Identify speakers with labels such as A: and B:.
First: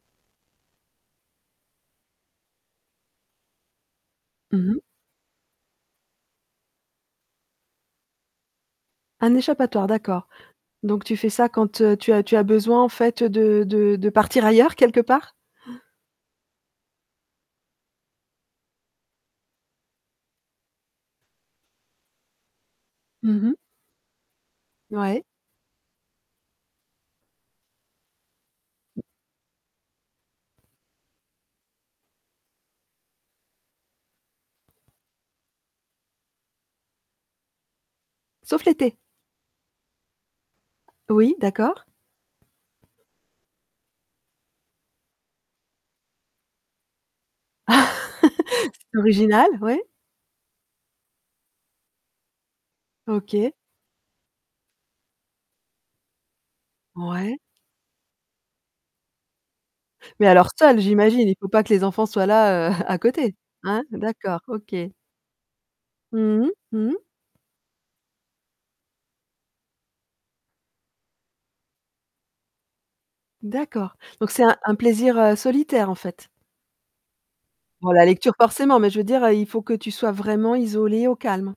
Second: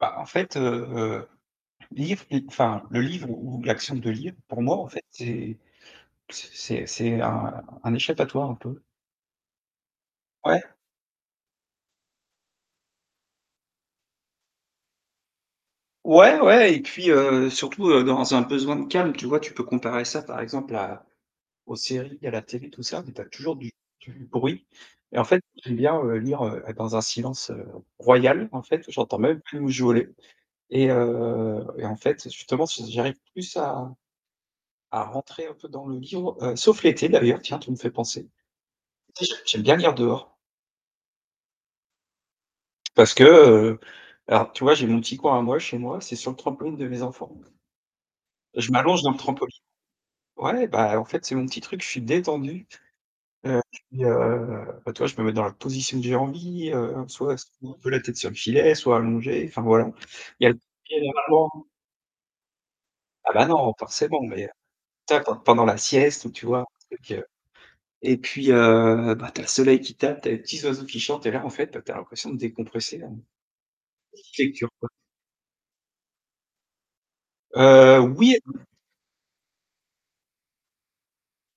A: Bah, en fait, heu heu, livre, i enfin, le livre ou ou l'action de lire,
B: Mmh
A: pour moi
B: mh.
A: en fait, c'est p c c'est c'est un un échappatoire un peu.
B: Un échappatoire, d'accord.
A: Ouais.
B: Donc tu fais ça quand, heu, tu as tu as besoin en fait, heu, de de de partir ailleurs, quelque part?
A: Ouais, ouais, et puis, heu, surtout, heu, dans un besoin de calme, tu vois? Tu peux comparer ça par exemple à aux séries, à la télé tout ça, mais tu as
B: Mmh mh.
A: toujours du du bruit. Et
B: Ouais.
A: en fait, j'aime bien, heu, lire heu, être dans un silence, heu, royal en fait, ou j'entends même plus mouche voler. Et, heu et en fait, justement, s j'arrive plus à à rentrer un peu dans le livre, heu, sauf l'été d'ailleurs, tiens, tu me fais penser.
B: Sauf l'été?
A: L'été j'ai j'aime bien lire dehors
B: Oui, d'accord.
A: parce que, heu alors, tu vois, j'ai mon petit coin à moi chez moi, c'est sur le trampoline de mes enfants.
B: C’est
A: Je m'allonge dans le
B: original,
A: trampoline
B: ouais.
A: ouais, bah, en fait, c'est mon petit truc, je suis détendu.
B: OK.
A: Heu, puis, heu, bah, tu vois, je peux me mettre dans la position que j'ai envie, heu, soit
B: Ouais.
A: [unintelligible] un peu la tête sur le filet, soit allongé, enfin voilà.
B: Mais
A: Il y
B: alors
A: a le
B: seul j'imagine, il faut pas
A: [unintelligible]
B: que les enfants soient là, heu, à
A: Ah
B: côté.
A: bah, non,
B: Hein?
A: forcément,
B: D'accord,
A: mais, heu,
B: OK.
A: ta pen pendant la sieste où
B: Mmh
A: tu
B: mh.
A: vois, un
B: Mmh mh.
A: truc, heu et puis, heu, bah, tu as le soleil qui tape, tu as les petits oiseaux qui chantent et là en fait, bah, tu as l'impression de décompresser, hein.
B: D'accord.
A: Ce
B: Donc
A: qui
B: c'est
A: fait
B: un
A: que tu
B: un
A: re
B: plaisir, heu, solitaire en fait? Bon
A: Heu,
B: la lecture
A: oui et non!
B: forcément, mais je veux dire, heu, il faut que tu sois vraiment isolé, au calme?